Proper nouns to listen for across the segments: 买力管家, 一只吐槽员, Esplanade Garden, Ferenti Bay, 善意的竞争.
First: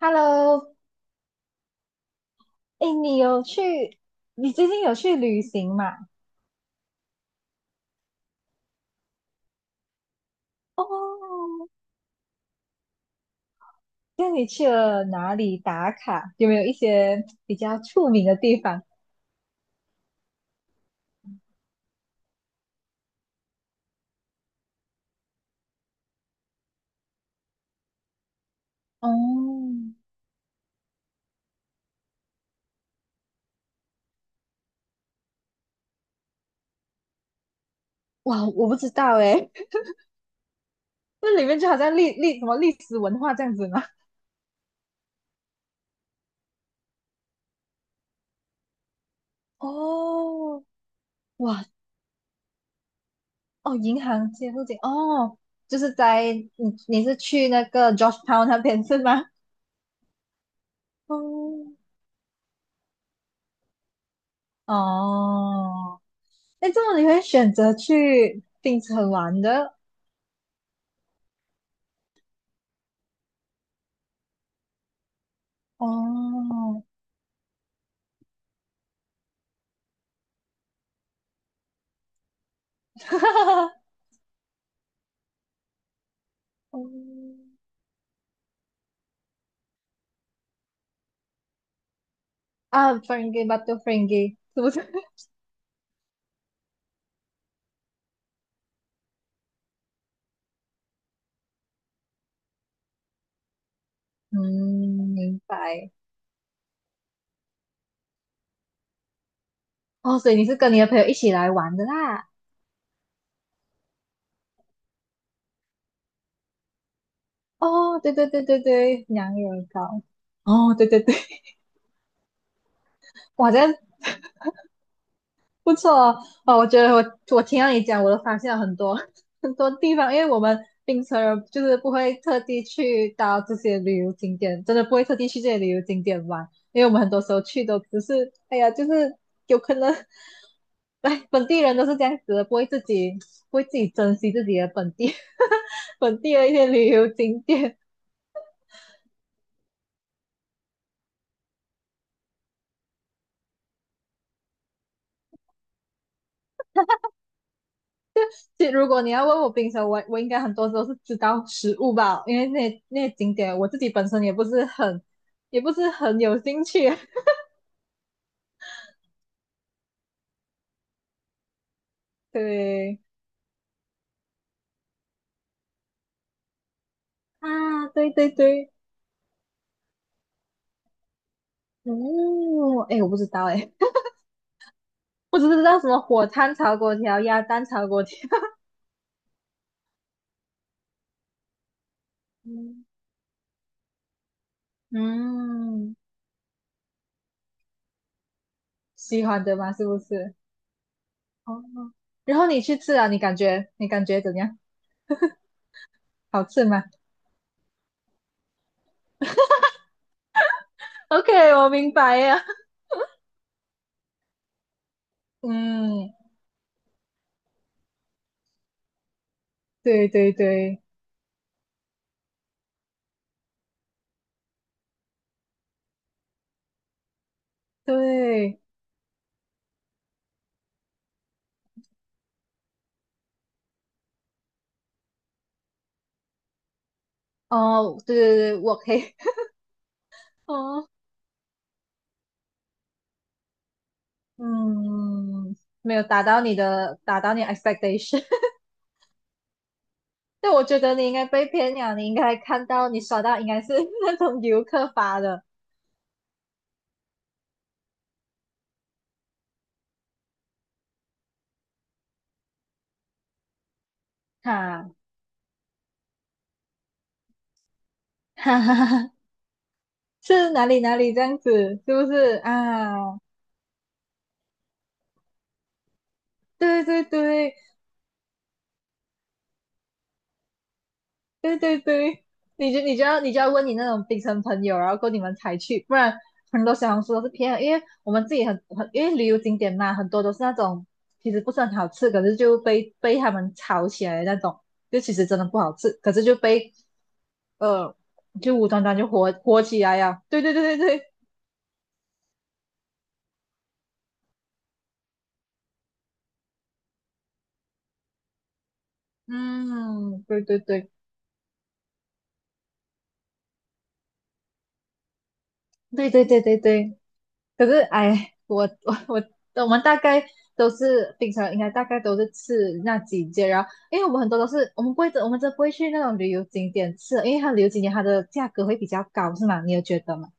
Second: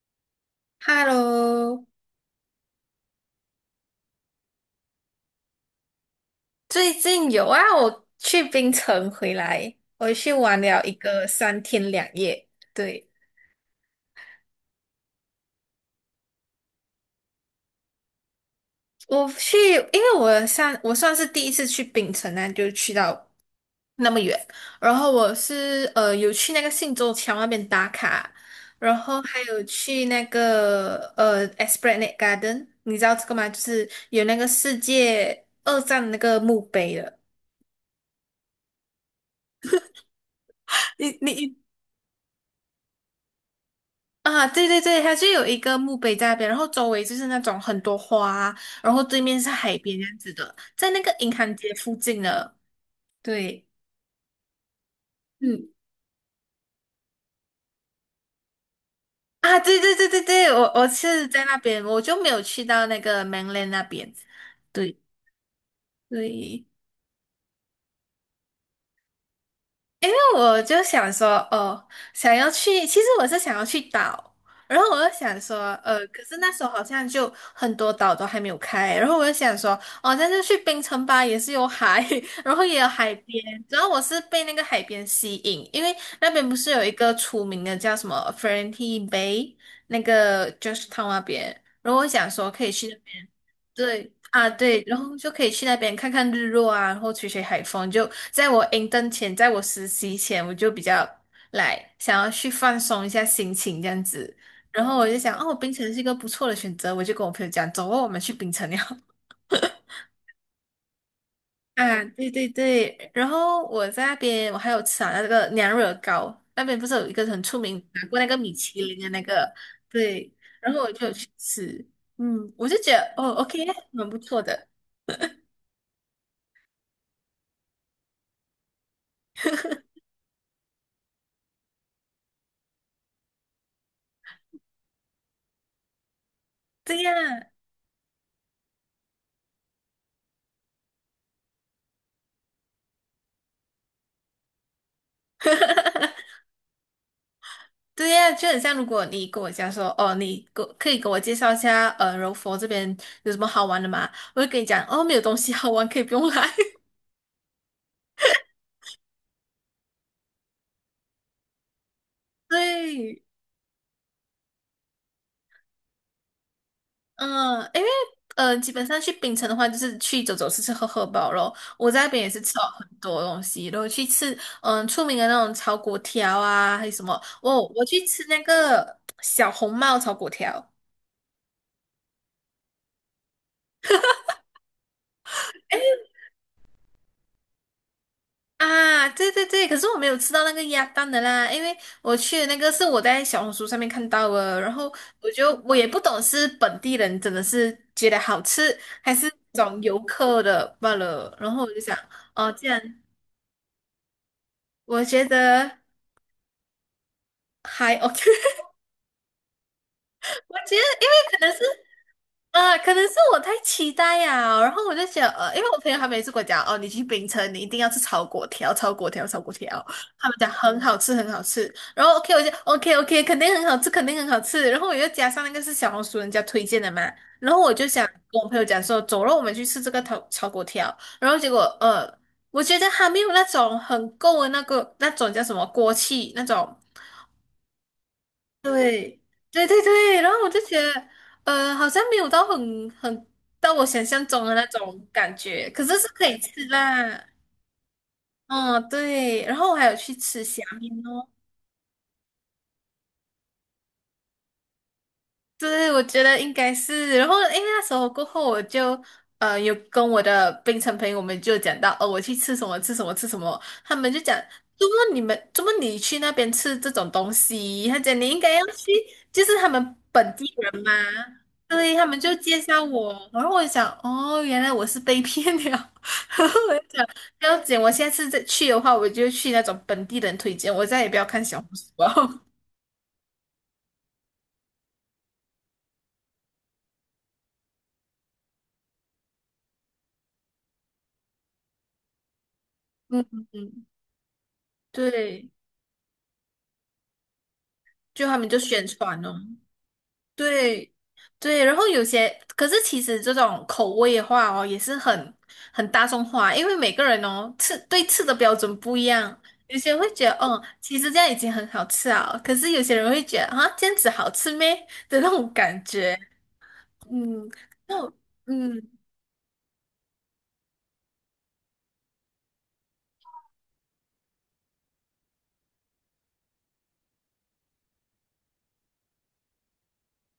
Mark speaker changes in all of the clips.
Speaker 1: Hello，
Speaker 2: Hello，
Speaker 1: 哎，你有去？你最近有去旅行吗？
Speaker 2: 最近有啊，我去槟城回来，我去玩了一个
Speaker 1: 哦，
Speaker 2: 3天2夜。对，
Speaker 1: 那你去了哪里打卡？有没有一些比较出名的地方？
Speaker 2: 我去，因为我算是第一次去槟城啊，就去到那么远。然后我是有去那个信州桥那边打卡，然后还有
Speaker 1: 哦，
Speaker 2: 去那个Esplanade Garden，你知道这个吗？就是有那个世界二战的那个墓碑的。
Speaker 1: 哇，我不知道哎，
Speaker 2: 你
Speaker 1: 那里
Speaker 2: 你
Speaker 1: 面就好像历历什么历史文化这样子吗？
Speaker 2: 啊，对对对，它就有一个墓碑在那边，然后周围就是那种很多花，然后对面是海边这样子的，
Speaker 1: 哦，
Speaker 2: 在那个银行
Speaker 1: 哇，
Speaker 2: 街附近的。对，
Speaker 1: 哦，银行街附近，哦，
Speaker 2: 嗯，
Speaker 1: 就是你是去那个 j o s h e t o w n 那边是吗？
Speaker 2: 啊，对对对对对，我是在那边，
Speaker 1: 哦，
Speaker 2: 我就没有去到那个 mainland 那边。对
Speaker 1: 哦，
Speaker 2: 对，
Speaker 1: 那这么你会选择去槟城玩的？
Speaker 2: 因为我就想说，哦，想要去，其实我是想要去岛，然后我就想说，可是那时候好
Speaker 1: 哦，
Speaker 2: 像就很多岛都还没有开，然后我就想说，哦，但是去冰城吧，也是有海，然后也有海边，然后 我是被那个海边吸引，因为那边不是有一个出
Speaker 1: 嗯
Speaker 2: 名的叫什么 f e r e n t i Bay，那个就是 o r 那边，然后我想说可以
Speaker 1: 啊
Speaker 2: 去那边。
Speaker 1: ，friendgay but to
Speaker 2: 对
Speaker 1: friendgay
Speaker 2: 啊，
Speaker 1: 是不是？
Speaker 2: 对，然 后就可以去那边看看日落啊，然后吹吹海风。就在我实习前，我就比较来想要去放松一下心情这样子。然后我
Speaker 1: 嗯，
Speaker 2: 就想，
Speaker 1: 明
Speaker 2: 哦，冰城
Speaker 1: 白。
Speaker 2: 是一个不错的选择，我就跟我朋友讲，走哦，我们去冰城了。
Speaker 1: 哦，所以你是跟你的朋友一起来玩的
Speaker 2: 啊，
Speaker 1: 啦。
Speaker 2: 对对对，然后我在那边，我还有吃啊那个娘惹糕，那边不是有一个很出名，
Speaker 1: 哦，
Speaker 2: 拿
Speaker 1: 对
Speaker 2: 过那
Speaker 1: 对
Speaker 2: 个
Speaker 1: 对
Speaker 2: 米
Speaker 1: 对
Speaker 2: 其林
Speaker 1: 对，
Speaker 2: 的那
Speaker 1: 娘
Speaker 2: 个，
Speaker 1: 惹糕。
Speaker 2: 对，然
Speaker 1: 哦，
Speaker 2: 后
Speaker 1: 对
Speaker 2: 我
Speaker 1: 对
Speaker 2: 就有
Speaker 1: 对，
Speaker 2: 去 吃，嗯，我就觉得哦
Speaker 1: 哇，
Speaker 2: ，OK，
Speaker 1: 这样
Speaker 2: 蛮不错的，
Speaker 1: 不错哦。哦，我觉得我听到你讲，我都发现了很多 很多地方，因为我们槟城人就是不会特地去到这些旅游景点，真的不会特地去这些旅游景点玩，因为我们
Speaker 2: 对
Speaker 1: 很
Speaker 2: 呀。
Speaker 1: 多时候去都只是，哎呀，就是有可能来本地人都是这样子的，不会自己珍惜自己的本地 本地的一些旅游景点。
Speaker 2: 对呀，就很像如果你跟我讲说，哦，你给可以给我介绍一下，柔佛这边有什么好玩的吗？我会跟你讲，哦，没有东西好玩，可以不用来。
Speaker 1: 其实如果你要问我冰城，我应该很多时候是知道食物吧，因为 那些
Speaker 2: 对，
Speaker 1: 景点我自己本身也不是很有兴趣。
Speaker 2: 嗯，因为基本上去槟城的话，就是去走走、吃吃喝喝饱咯。我在那边也是吃了很
Speaker 1: 对
Speaker 2: 多东西，然后去吃出名的那种炒粿条啊，还有什么哦，我
Speaker 1: 啊，
Speaker 2: 去
Speaker 1: 对
Speaker 2: 吃
Speaker 1: 对
Speaker 2: 那
Speaker 1: 对，
Speaker 2: 个小红帽炒粿条。
Speaker 1: 哦，哎，我不知道哎，我只知道什么火炭炒粿条、鸭蛋炒粿条。
Speaker 2: 啊，对对对，可是我没有吃到那个鸭蛋的啦，因为我去的那个是
Speaker 1: 嗯
Speaker 2: 我在小红书上面看到的，然后我也
Speaker 1: 嗯
Speaker 2: 不懂是本地人真的是觉得好吃，还
Speaker 1: 喜
Speaker 2: 是
Speaker 1: 欢的
Speaker 2: 那
Speaker 1: 嘛，
Speaker 2: 种
Speaker 1: 是
Speaker 2: 游
Speaker 1: 不是？
Speaker 2: 客的罢了，然
Speaker 1: 哦，
Speaker 2: 后我就想，
Speaker 1: 然后
Speaker 2: 哦，
Speaker 1: 你
Speaker 2: 这
Speaker 1: 去
Speaker 2: 样
Speaker 1: 吃啊，你感觉怎样？
Speaker 2: 我觉得
Speaker 1: 好吃吗
Speaker 2: 还 OK，我觉得因
Speaker 1: ？OK，
Speaker 2: 为可能是。
Speaker 1: 我明白呀。
Speaker 2: 啊，可能是我太期待呀、然后我就想，因为我朋友他
Speaker 1: 嗯，
Speaker 2: 每次跟我讲，哦，你去冰城，你一定要吃炒粿条，炒粿条，炒粿条，
Speaker 1: 对
Speaker 2: 他
Speaker 1: 对
Speaker 2: 们讲
Speaker 1: 对
Speaker 2: 很好吃，很好吃。然后 OK，我就 OK OK，肯定很好吃，肯定很好吃。然后我又加上那个是小红书人家推荐的嘛，然后我就想跟我朋
Speaker 1: 对，
Speaker 2: 友讲说，走了，我们去吃这个炒粿条。然后结果，我觉得还没有那种很够的那个那种叫什么锅气那种。
Speaker 1: 哦，对对对，我可以。
Speaker 2: 对，对对对，然后我就觉
Speaker 1: 哦，
Speaker 2: 得，好像没有到很到我想象 中的那种感
Speaker 1: 嗯，
Speaker 2: 觉，可
Speaker 1: 没
Speaker 2: 是
Speaker 1: 有
Speaker 2: 是
Speaker 1: 达
Speaker 2: 可以
Speaker 1: 到你
Speaker 2: 吃
Speaker 1: 的，达
Speaker 2: 啦。
Speaker 1: 到你 expectation。
Speaker 2: 哦，对，然后我还有去吃
Speaker 1: 但
Speaker 2: 虾
Speaker 1: 我觉
Speaker 2: 面
Speaker 1: 得你应该
Speaker 2: 哦，
Speaker 1: 被骗了，你应该看到你刷到应该是 那种游客发的，
Speaker 2: 对，我觉得应该是。然后，诶，那时候过后，我就有跟我的槟城朋友，我们就讲到，哦，我去吃什么吃什么吃什么，他们就讲，怎
Speaker 1: 哈
Speaker 2: 么你们怎么你去那边吃这种东西？他讲你应该
Speaker 1: 哈
Speaker 2: 要
Speaker 1: 哈
Speaker 2: 去，
Speaker 1: 哈，
Speaker 2: 就是他们本
Speaker 1: 是
Speaker 2: 地
Speaker 1: 哪里
Speaker 2: 人嘛。
Speaker 1: 哪里这样子，
Speaker 2: 对，
Speaker 1: 是
Speaker 2: 他
Speaker 1: 不
Speaker 2: 们就
Speaker 1: 是
Speaker 2: 介绍我，
Speaker 1: 啊？
Speaker 2: 然后我就想，哦，原来我是被骗了。然后我
Speaker 1: 对
Speaker 2: 就
Speaker 1: 对
Speaker 2: 想，不
Speaker 1: 对，
Speaker 2: 要紧，我下次再去的话，我就去那种本地人推荐，我再也不要看
Speaker 1: 对
Speaker 2: 小红
Speaker 1: 对
Speaker 2: 书
Speaker 1: 对，
Speaker 2: 了。
Speaker 1: 你就要问你那种槟城朋友，然后够你们才去，不然很多小红书都是骗的因为我们自己很因为旅游景点嘛，很多都是那种其实不是很好吃，可是就被 他
Speaker 2: 嗯
Speaker 1: 们
Speaker 2: 嗯，
Speaker 1: 炒起来的那种，就其实真的
Speaker 2: 对。
Speaker 1: 不好吃，可是呃
Speaker 2: 就他们
Speaker 1: 就
Speaker 2: 就
Speaker 1: 无端
Speaker 2: 宣
Speaker 1: 端就
Speaker 2: 传
Speaker 1: 火
Speaker 2: 哦，
Speaker 1: 火起来呀，对对对对
Speaker 2: 对
Speaker 1: 对，
Speaker 2: 对，然后有些，可是其实这种口味的话哦，也是很大众化，因为每个人哦吃对吃的标准不一样，有些人会
Speaker 1: 嗯，
Speaker 2: 觉得
Speaker 1: 对
Speaker 2: 哦，
Speaker 1: 对
Speaker 2: 其实这样已经很好吃啊，可是有些人会觉得啊，这样子好吃咩的那种感
Speaker 1: 对
Speaker 2: 觉，
Speaker 1: 对对对对对对。
Speaker 2: 嗯，
Speaker 1: 可是
Speaker 2: 那我
Speaker 1: 哎，我
Speaker 2: 嗯，
Speaker 1: 我 我们大概都是平常应该大概都是吃那几件，然后因为我们很多都是我们不会，我们真的不会去那种旅游景点吃，因为它旅游景点它的价格会比较高，是吗？你有觉得吗？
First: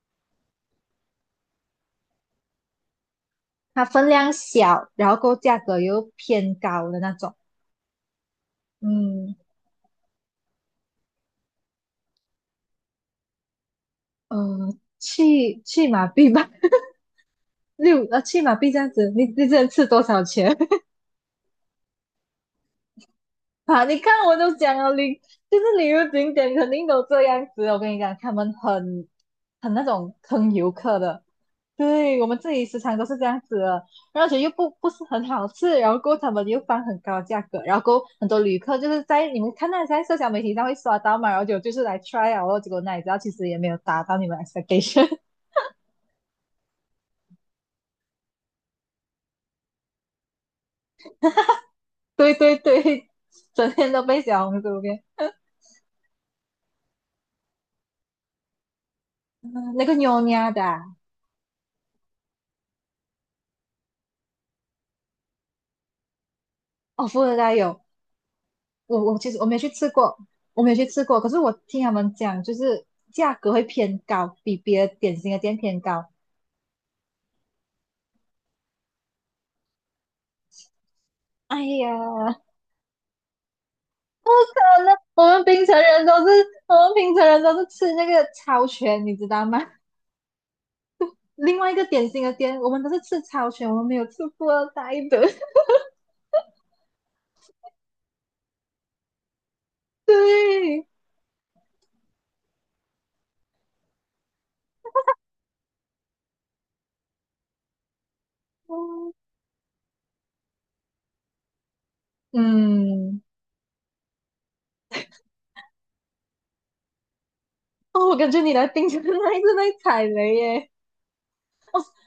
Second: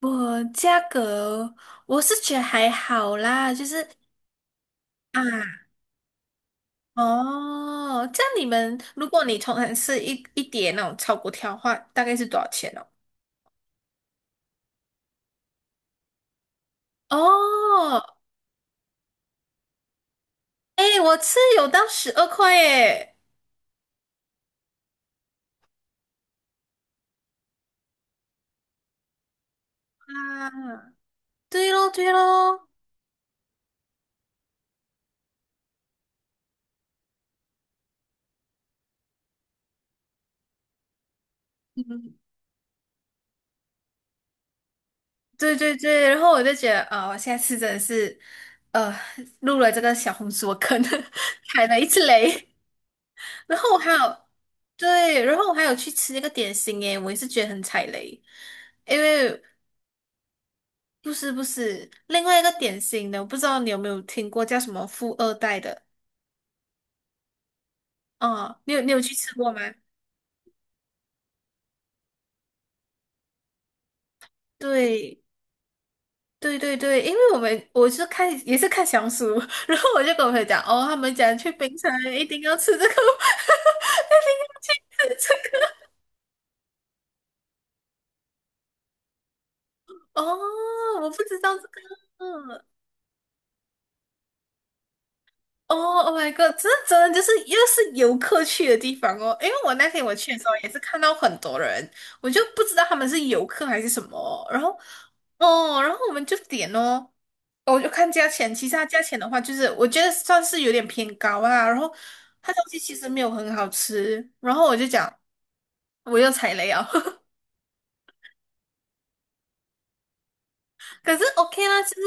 Speaker 2: 我价格我是觉得还好啦，就
Speaker 1: 它
Speaker 2: 是。
Speaker 1: 分量小，然后够
Speaker 2: 啊。
Speaker 1: 价格又偏高的那种，
Speaker 2: 哦，这样你们，如果
Speaker 1: 嗯
Speaker 2: 你同城吃一碟那种炒粿条的话，大概是多少钱哦？
Speaker 1: 去马币吧，
Speaker 2: 哦，
Speaker 1: 去马币这样子，你只能吃多少钱？
Speaker 2: 哎，我吃有到12块耶！
Speaker 1: 啊，你看我都讲了，就是旅游景点肯定都这样子。我跟你讲，他们很那
Speaker 2: 啊，
Speaker 1: 种坑游客的，
Speaker 2: 对喽，对
Speaker 1: 对我们自己
Speaker 2: 喽，
Speaker 1: 时常都是这样子的，而且又不是很好吃，然后过后他们又放很高的价格，然后过后很多旅客就是在你们看到在社交媒体上会刷到嘛，然后就是来
Speaker 2: 嗯，
Speaker 1: try 啊，然后结果哪里知道其实也 没有达到你们 expectation。
Speaker 2: 对对对，然后我就觉得，啊、我下次真的是，呃，入了这个小红书的坑，踩了一次
Speaker 1: 对
Speaker 2: 雷。
Speaker 1: 对对，
Speaker 2: 然
Speaker 1: 整
Speaker 2: 后我还
Speaker 1: 天都被
Speaker 2: 有，
Speaker 1: 小红书给
Speaker 2: 对，然后我还有去吃那个点心耶，我也是觉得很踩雷，因为
Speaker 1: 嗯那个妞 n h 的啊
Speaker 2: 不是不是，另外一个典型的，我不知道你有没有听过叫什么富二代的
Speaker 1: 哦，富二代有
Speaker 2: 啊？你有
Speaker 1: 我
Speaker 2: 去
Speaker 1: 我其
Speaker 2: 吃
Speaker 1: 实我
Speaker 2: 过
Speaker 1: 没
Speaker 2: 吗？
Speaker 1: 去吃过，我没有去吃过，可是我听他们讲，就是价格会偏高，比别的
Speaker 2: 对
Speaker 1: 点心的店偏高。
Speaker 2: 对对对，因为我们我是看也是看小红书，然后我就跟我朋友讲，哦，他们讲去
Speaker 1: 哎
Speaker 2: 冰城一定
Speaker 1: 呀，
Speaker 2: 要吃这个，一定要去
Speaker 1: 那
Speaker 2: 吃
Speaker 1: 我们
Speaker 2: 这
Speaker 1: 槟
Speaker 2: 个。
Speaker 1: 城人都是，我们槟城人都是吃那个超全，你知道吗？
Speaker 2: 哦，我不知道
Speaker 1: 另
Speaker 2: 这
Speaker 1: 外
Speaker 2: 个，
Speaker 1: 一个点心的店，我们都是吃超全，我们没有吃过二代的。
Speaker 2: 哦，Oh my god！这真的就是又是游客去的地方哦。因为我那天我去的时候也是
Speaker 1: 对，
Speaker 2: 看到很多人，我就不知道他们是游客还是什么哦。然后，哦，然后我们就点哦，我就看价钱。其实它价
Speaker 1: 嗯，
Speaker 2: 钱的话，就是我觉得算是有点偏高啦。然后它东西其实没
Speaker 1: 嗯
Speaker 2: 有很好吃。然后我就讲我又踩雷啊，
Speaker 1: 哦，我感觉你来槟城那一次被踩雷耶，
Speaker 2: 可是 OK 啦，其实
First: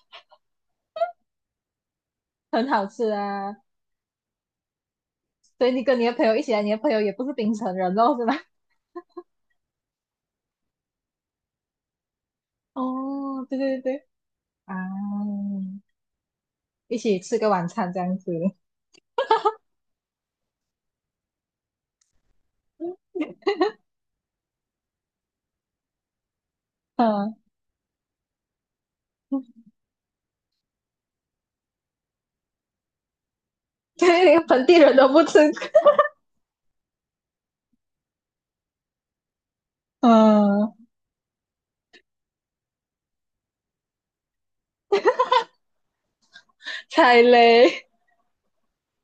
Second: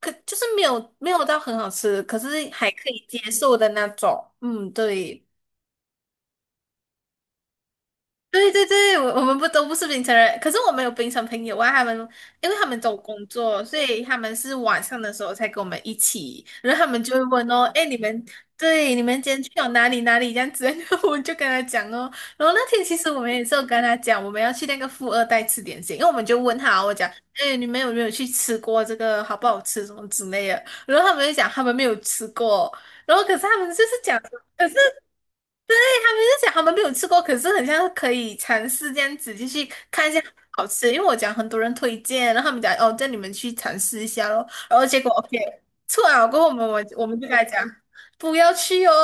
Speaker 2: 可就是没有没有到很好吃，可是
Speaker 1: 很
Speaker 2: 还
Speaker 1: 好
Speaker 2: 可以
Speaker 1: 吃
Speaker 2: 接受
Speaker 1: 啊。
Speaker 2: 的那种。嗯，对。
Speaker 1: 所以你跟你的朋友一起来，你的朋友也不是槟城人哦，是吧？
Speaker 2: 对对对，我们不都不是槟城人，可是我们有槟城朋友啊，他们因为他们都有工
Speaker 1: 哦，对
Speaker 2: 作，所
Speaker 1: 对
Speaker 2: 以
Speaker 1: 对。
Speaker 2: 他们是
Speaker 1: 啊，
Speaker 2: 晚上的时候才跟我们一起，然后他
Speaker 1: 一
Speaker 2: 们就
Speaker 1: 起
Speaker 2: 会
Speaker 1: 吃个
Speaker 2: 问哦，
Speaker 1: 晚
Speaker 2: 哎，
Speaker 1: 餐
Speaker 2: 你
Speaker 1: 这样
Speaker 2: 们
Speaker 1: 子。
Speaker 2: 对你们今天去了哪里哪里这样子，然后我就跟他讲哦，然后那天其实我们也是有跟他讲，我们要去那个富二代吃点心，因为我们就问他，我讲，
Speaker 1: 嗯，
Speaker 2: 哎，你们有没有去吃过这个好不好 吃什么之类的，然后他们就讲他们没有吃过，然后可是他们就是讲。
Speaker 1: 对，连本
Speaker 2: 可是。
Speaker 1: 地人都不吃
Speaker 2: 对他们就讲他们没有吃过，可是很像可以尝试这样子，就去 看一下好
Speaker 1: 嗯，
Speaker 2: 吃。因为我讲很多人推荐，然后他们讲哦，叫你们去尝试一下咯。然后结果 OK 错了，过后我们
Speaker 1: 踩
Speaker 2: 就跟他讲
Speaker 1: 雷，
Speaker 2: 不要去哦。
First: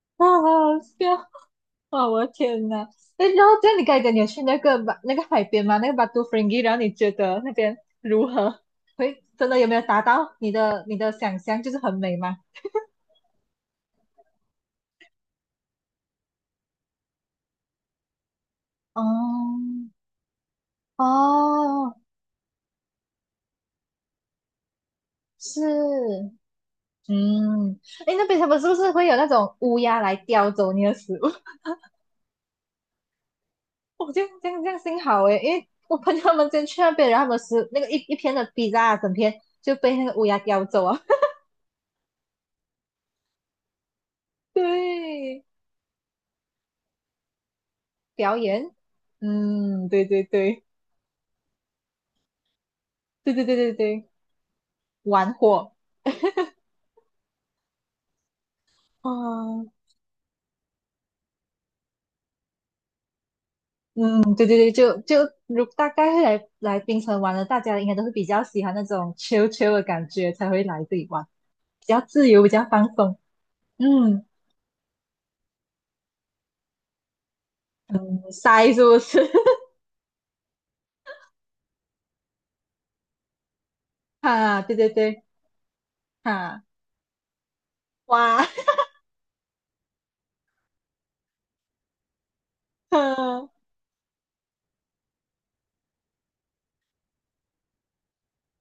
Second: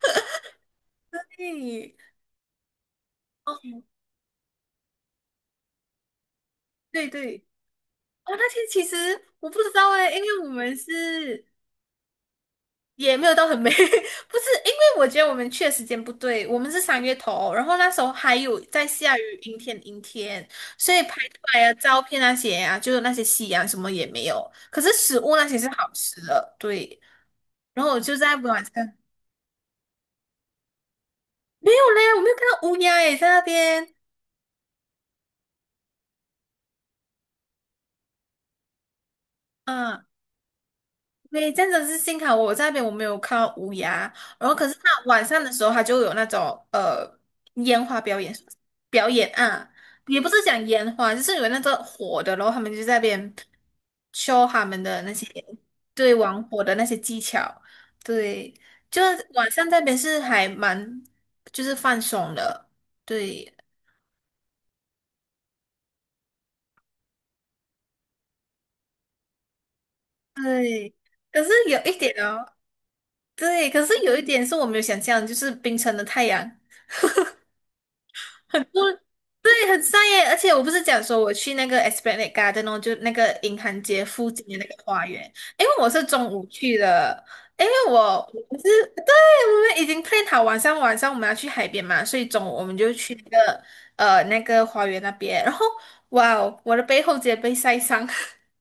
Speaker 1: 啊，好好笑，
Speaker 2: 嘿
Speaker 1: 啊！我的天呐！哎，然后
Speaker 2: 哦，
Speaker 1: 这样你刚才讲你有去那个巴那个海边吗？那个巴都弗 n g 然后你
Speaker 2: 对
Speaker 1: 觉
Speaker 2: 对，
Speaker 1: 得那边如
Speaker 2: 哦，那
Speaker 1: 何？
Speaker 2: 天其实
Speaker 1: 会
Speaker 2: 我
Speaker 1: 真
Speaker 2: 不
Speaker 1: 的有
Speaker 2: 知
Speaker 1: 没有
Speaker 2: 道
Speaker 1: 达
Speaker 2: 哎，因
Speaker 1: 到
Speaker 2: 为我
Speaker 1: 你
Speaker 2: 们
Speaker 1: 的想
Speaker 2: 是
Speaker 1: 象？就是很美吗？
Speaker 2: 也没有到很美，不是，因为我觉得我们去的时间不对，我们是3月头，然后那时候还有在
Speaker 1: 哦
Speaker 2: 下雨，阴天阴天，所以拍出来的
Speaker 1: 哦，
Speaker 2: 照片那些啊，就是那些夕阳什么也没有，可是食物那些
Speaker 1: 是，
Speaker 2: 是好吃的，对。
Speaker 1: 嗯，
Speaker 2: 然后我
Speaker 1: 哎，
Speaker 2: 就
Speaker 1: 那
Speaker 2: 在
Speaker 1: 边他们
Speaker 2: 晚
Speaker 1: 是
Speaker 2: 上
Speaker 1: 不是会有那种乌鸦来叼走你的食物？
Speaker 2: 没有嘞，我没有看到乌鸦诶，在那边，
Speaker 1: 哦，这样这样这样幸好诶，因为我朋友他们先去那边，然后他们是那个一片的 p i z 整片就被
Speaker 2: 嗯，
Speaker 1: 那个乌鸦叼走啊。
Speaker 2: 对，真的是幸好我在那边我没有看到乌鸦，然后可是它晚上
Speaker 1: 对，
Speaker 2: 的时候他就有那种呃烟花表演
Speaker 1: 表演，
Speaker 2: 啊，
Speaker 1: 嗯，对
Speaker 2: 也
Speaker 1: 对
Speaker 2: 不是
Speaker 1: 对
Speaker 2: 讲烟花，就是有那个火的，然后他们就在那
Speaker 1: 对
Speaker 2: 边
Speaker 1: 对对对对，
Speaker 2: show 他们的那些
Speaker 1: 玩火，
Speaker 2: 对玩火的那些技巧，对，就是晚上
Speaker 1: 嗯
Speaker 2: 那边是还蛮就是放松的，对
Speaker 1: 嗯，对对对，就如大概会来槟城玩的，大家应该都是比较喜欢那种 chill chill 的感觉，才会来
Speaker 2: 对，
Speaker 1: 这里玩，
Speaker 2: 可是有
Speaker 1: 比
Speaker 2: 一
Speaker 1: 较
Speaker 2: 点
Speaker 1: 自由，
Speaker 2: 哦，
Speaker 1: 比较放松。
Speaker 2: 对，可是有一
Speaker 1: 嗯
Speaker 2: 点是我没有想象，就是冰城的太阳。
Speaker 1: 嗯，
Speaker 2: 很
Speaker 1: 塞
Speaker 2: 不
Speaker 1: 是不是？
Speaker 2: 对，很晒耶！而且我不是讲说我去那个 Esplanade Garden 哦，就那个银行街 附近的
Speaker 1: 哈、
Speaker 2: 那
Speaker 1: 对
Speaker 2: 个
Speaker 1: 对
Speaker 2: 花园，
Speaker 1: 对，
Speaker 2: 因为我是中午
Speaker 1: 哈、
Speaker 2: 去的，因为我
Speaker 1: 哇，
Speaker 2: 我是对，我们已经 plan 好晚上我们要去海边嘛，所以中午我们就去那个 那个花园那边，然后哇哦，我的背后直接被晒伤。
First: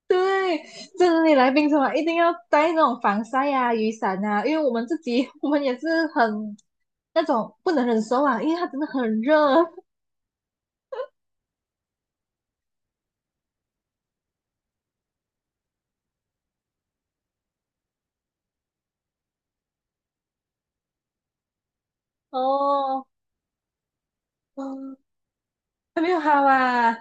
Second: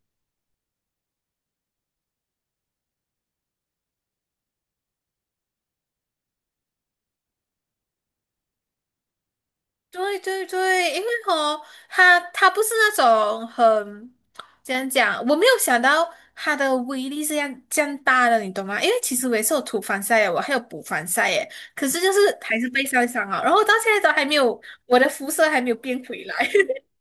Speaker 1: 对，这里来槟城啊一定要带那种防晒啊、雨伞啊，因为我们自己 我们也是很那种不能忍受啊，因为它真的很热
Speaker 2: 对对对，因为哦，它它不是那种很怎样讲，我没有想到它的威力是这样这样大的，你懂吗？因为其实我也是有涂防晒耶，我还有补防晒耶，可是就是还是被晒
Speaker 1: 哦。
Speaker 2: 伤了，然后到现在都还没有，我
Speaker 1: 嗯，
Speaker 2: 的肤色还没有
Speaker 1: 还
Speaker 2: 变
Speaker 1: 没有
Speaker 2: 回来。
Speaker 1: 好 啊！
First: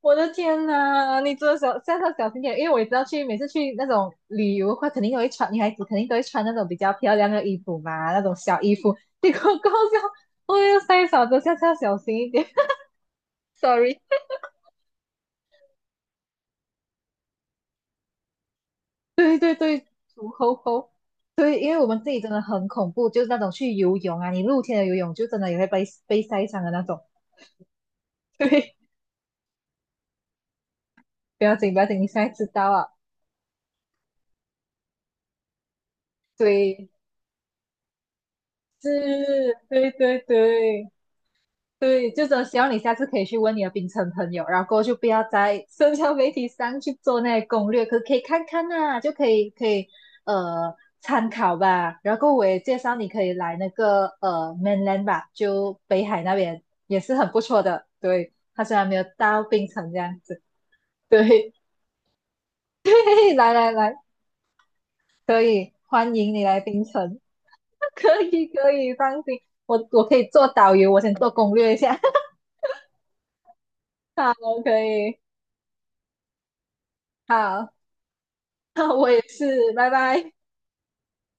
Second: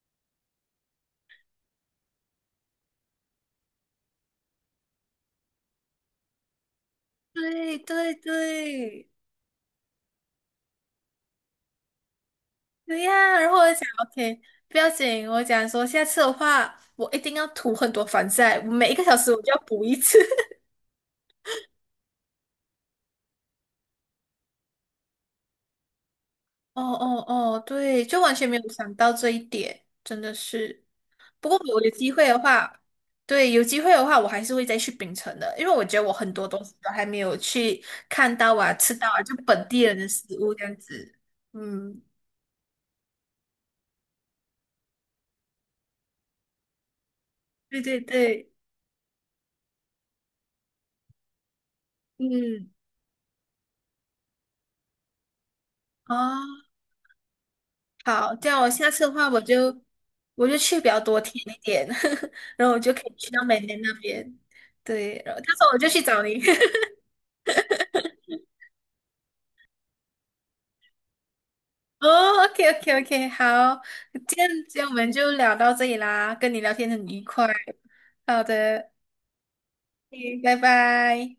Speaker 1: 我的天呐，你真的下次要小心点，因为我也知道每次去那种旅游的话，肯定都会穿女孩子肯定都会穿那种比较漂亮的衣
Speaker 2: 对
Speaker 1: 服嘛，
Speaker 2: 对
Speaker 1: 那种小衣服。
Speaker 2: 对，
Speaker 1: 结果搞笑，我又塞少着，下次要小心一点。
Speaker 2: 对呀、然后我就讲 OK，不要紧，我讲说下次的话，我一定要涂很多防晒，我每一个 小时
Speaker 1: 对
Speaker 2: 我就
Speaker 1: 对
Speaker 2: 要补
Speaker 1: 对，
Speaker 2: 一次。
Speaker 1: 煮猴猴。对，因为我们自己真的很恐怖，就是那种去游泳啊，你露天的游泳就真的也会被晒伤的那
Speaker 2: 哦
Speaker 1: 种。
Speaker 2: 哦哦，对，就完 全没有
Speaker 1: 对，
Speaker 2: 想到这一点，真的是。
Speaker 1: 不
Speaker 2: 不
Speaker 1: 要
Speaker 2: 过
Speaker 1: 紧不
Speaker 2: 我
Speaker 1: 要
Speaker 2: 有
Speaker 1: 紧，你
Speaker 2: 机
Speaker 1: 现
Speaker 2: 会
Speaker 1: 在
Speaker 2: 的
Speaker 1: 知道
Speaker 2: 话，
Speaker 1: 啊。
Speaker 2: 对，有机会的话，我还是会再去槟城的，因为我觉得我很多东西
Speaker 1: 对，
Speaker 2: 都还没有去看到啊、吃到啊，就
Speaker 1: 是，
Speaker 2: 本地
Speaker 1: 对
Speaker 2: 人的
Speaker 1: 对
Speaker 2: 食物这样
Speaker 1: 对。
Speaker 2: 子。嗯，
Speaker 1: 对，就是希望你下次可以去问你的冰城朋友，然后过后就不要在社交媒体上去做那些攻
Speaker 2: 对
Speaker 1: 略，
Speaker 2: 对
Speaker 1: 可以看
Speaker 2: 对，
Speaker 1: 看啊，就可以呃参考吧。然后我也
Speaker 2: 嗯，
Speaker 1: 介绍你可以来那个mainland 吧，就北
Speaker 2: 哦，
Speaker 1: 海那边也是很不错的。对，
Speaker 2: 好，这样
Speaker 1: 他
Speaker 2: 我
Speaker 1: 虽然
Speaker 2: 下
Speaker 1: 没
Speaker 2: 次
Speaker 1: 有
Speaker 2: 的话，我
Speaker 1: 到冰
Speaker 2: 就
Speaker 1: 城这样子，
Speaker 2: 去比较多天
Speaker 1: 对
Speaker 2: 一点，然后我 就可以去
Speaker 1: 对，
Speaker 2: 到
Speaker 1: 来
Speaker 2: 美
Speaker 1: 来
Speaker 2: 联那
Speaker 1: 来，
Speaker 2: 边。对，然后
Speaker 1: 可
Speaker 2: 到时候
Speaker 1: 以
Speaker 2: 我就去
Speaker 1: 欢
Speaker 2: 找
Speaker 1: 迎
Speaker 2: 你。
Speaker 1: 你来冰城，可以可以，放心，我可以做导游，我先做攻略一下，
Speaker 2: 哦，OK，OK，OK，好，今
Speaker 1: 好，
Speaker 2: 天
Speaker 1: 可
Speaker 2: 今天我们
Speaker 1: 以
Speaker 2: 就聊到这里啦，跟你聊天很愉快。
Speaker 1: 好。
Speaker 2: 好 的，
Speaker 1: 我也是，拜
Speaker 2: 嗯
Speaker 1: 拜。
Speaker 2: 拜拜。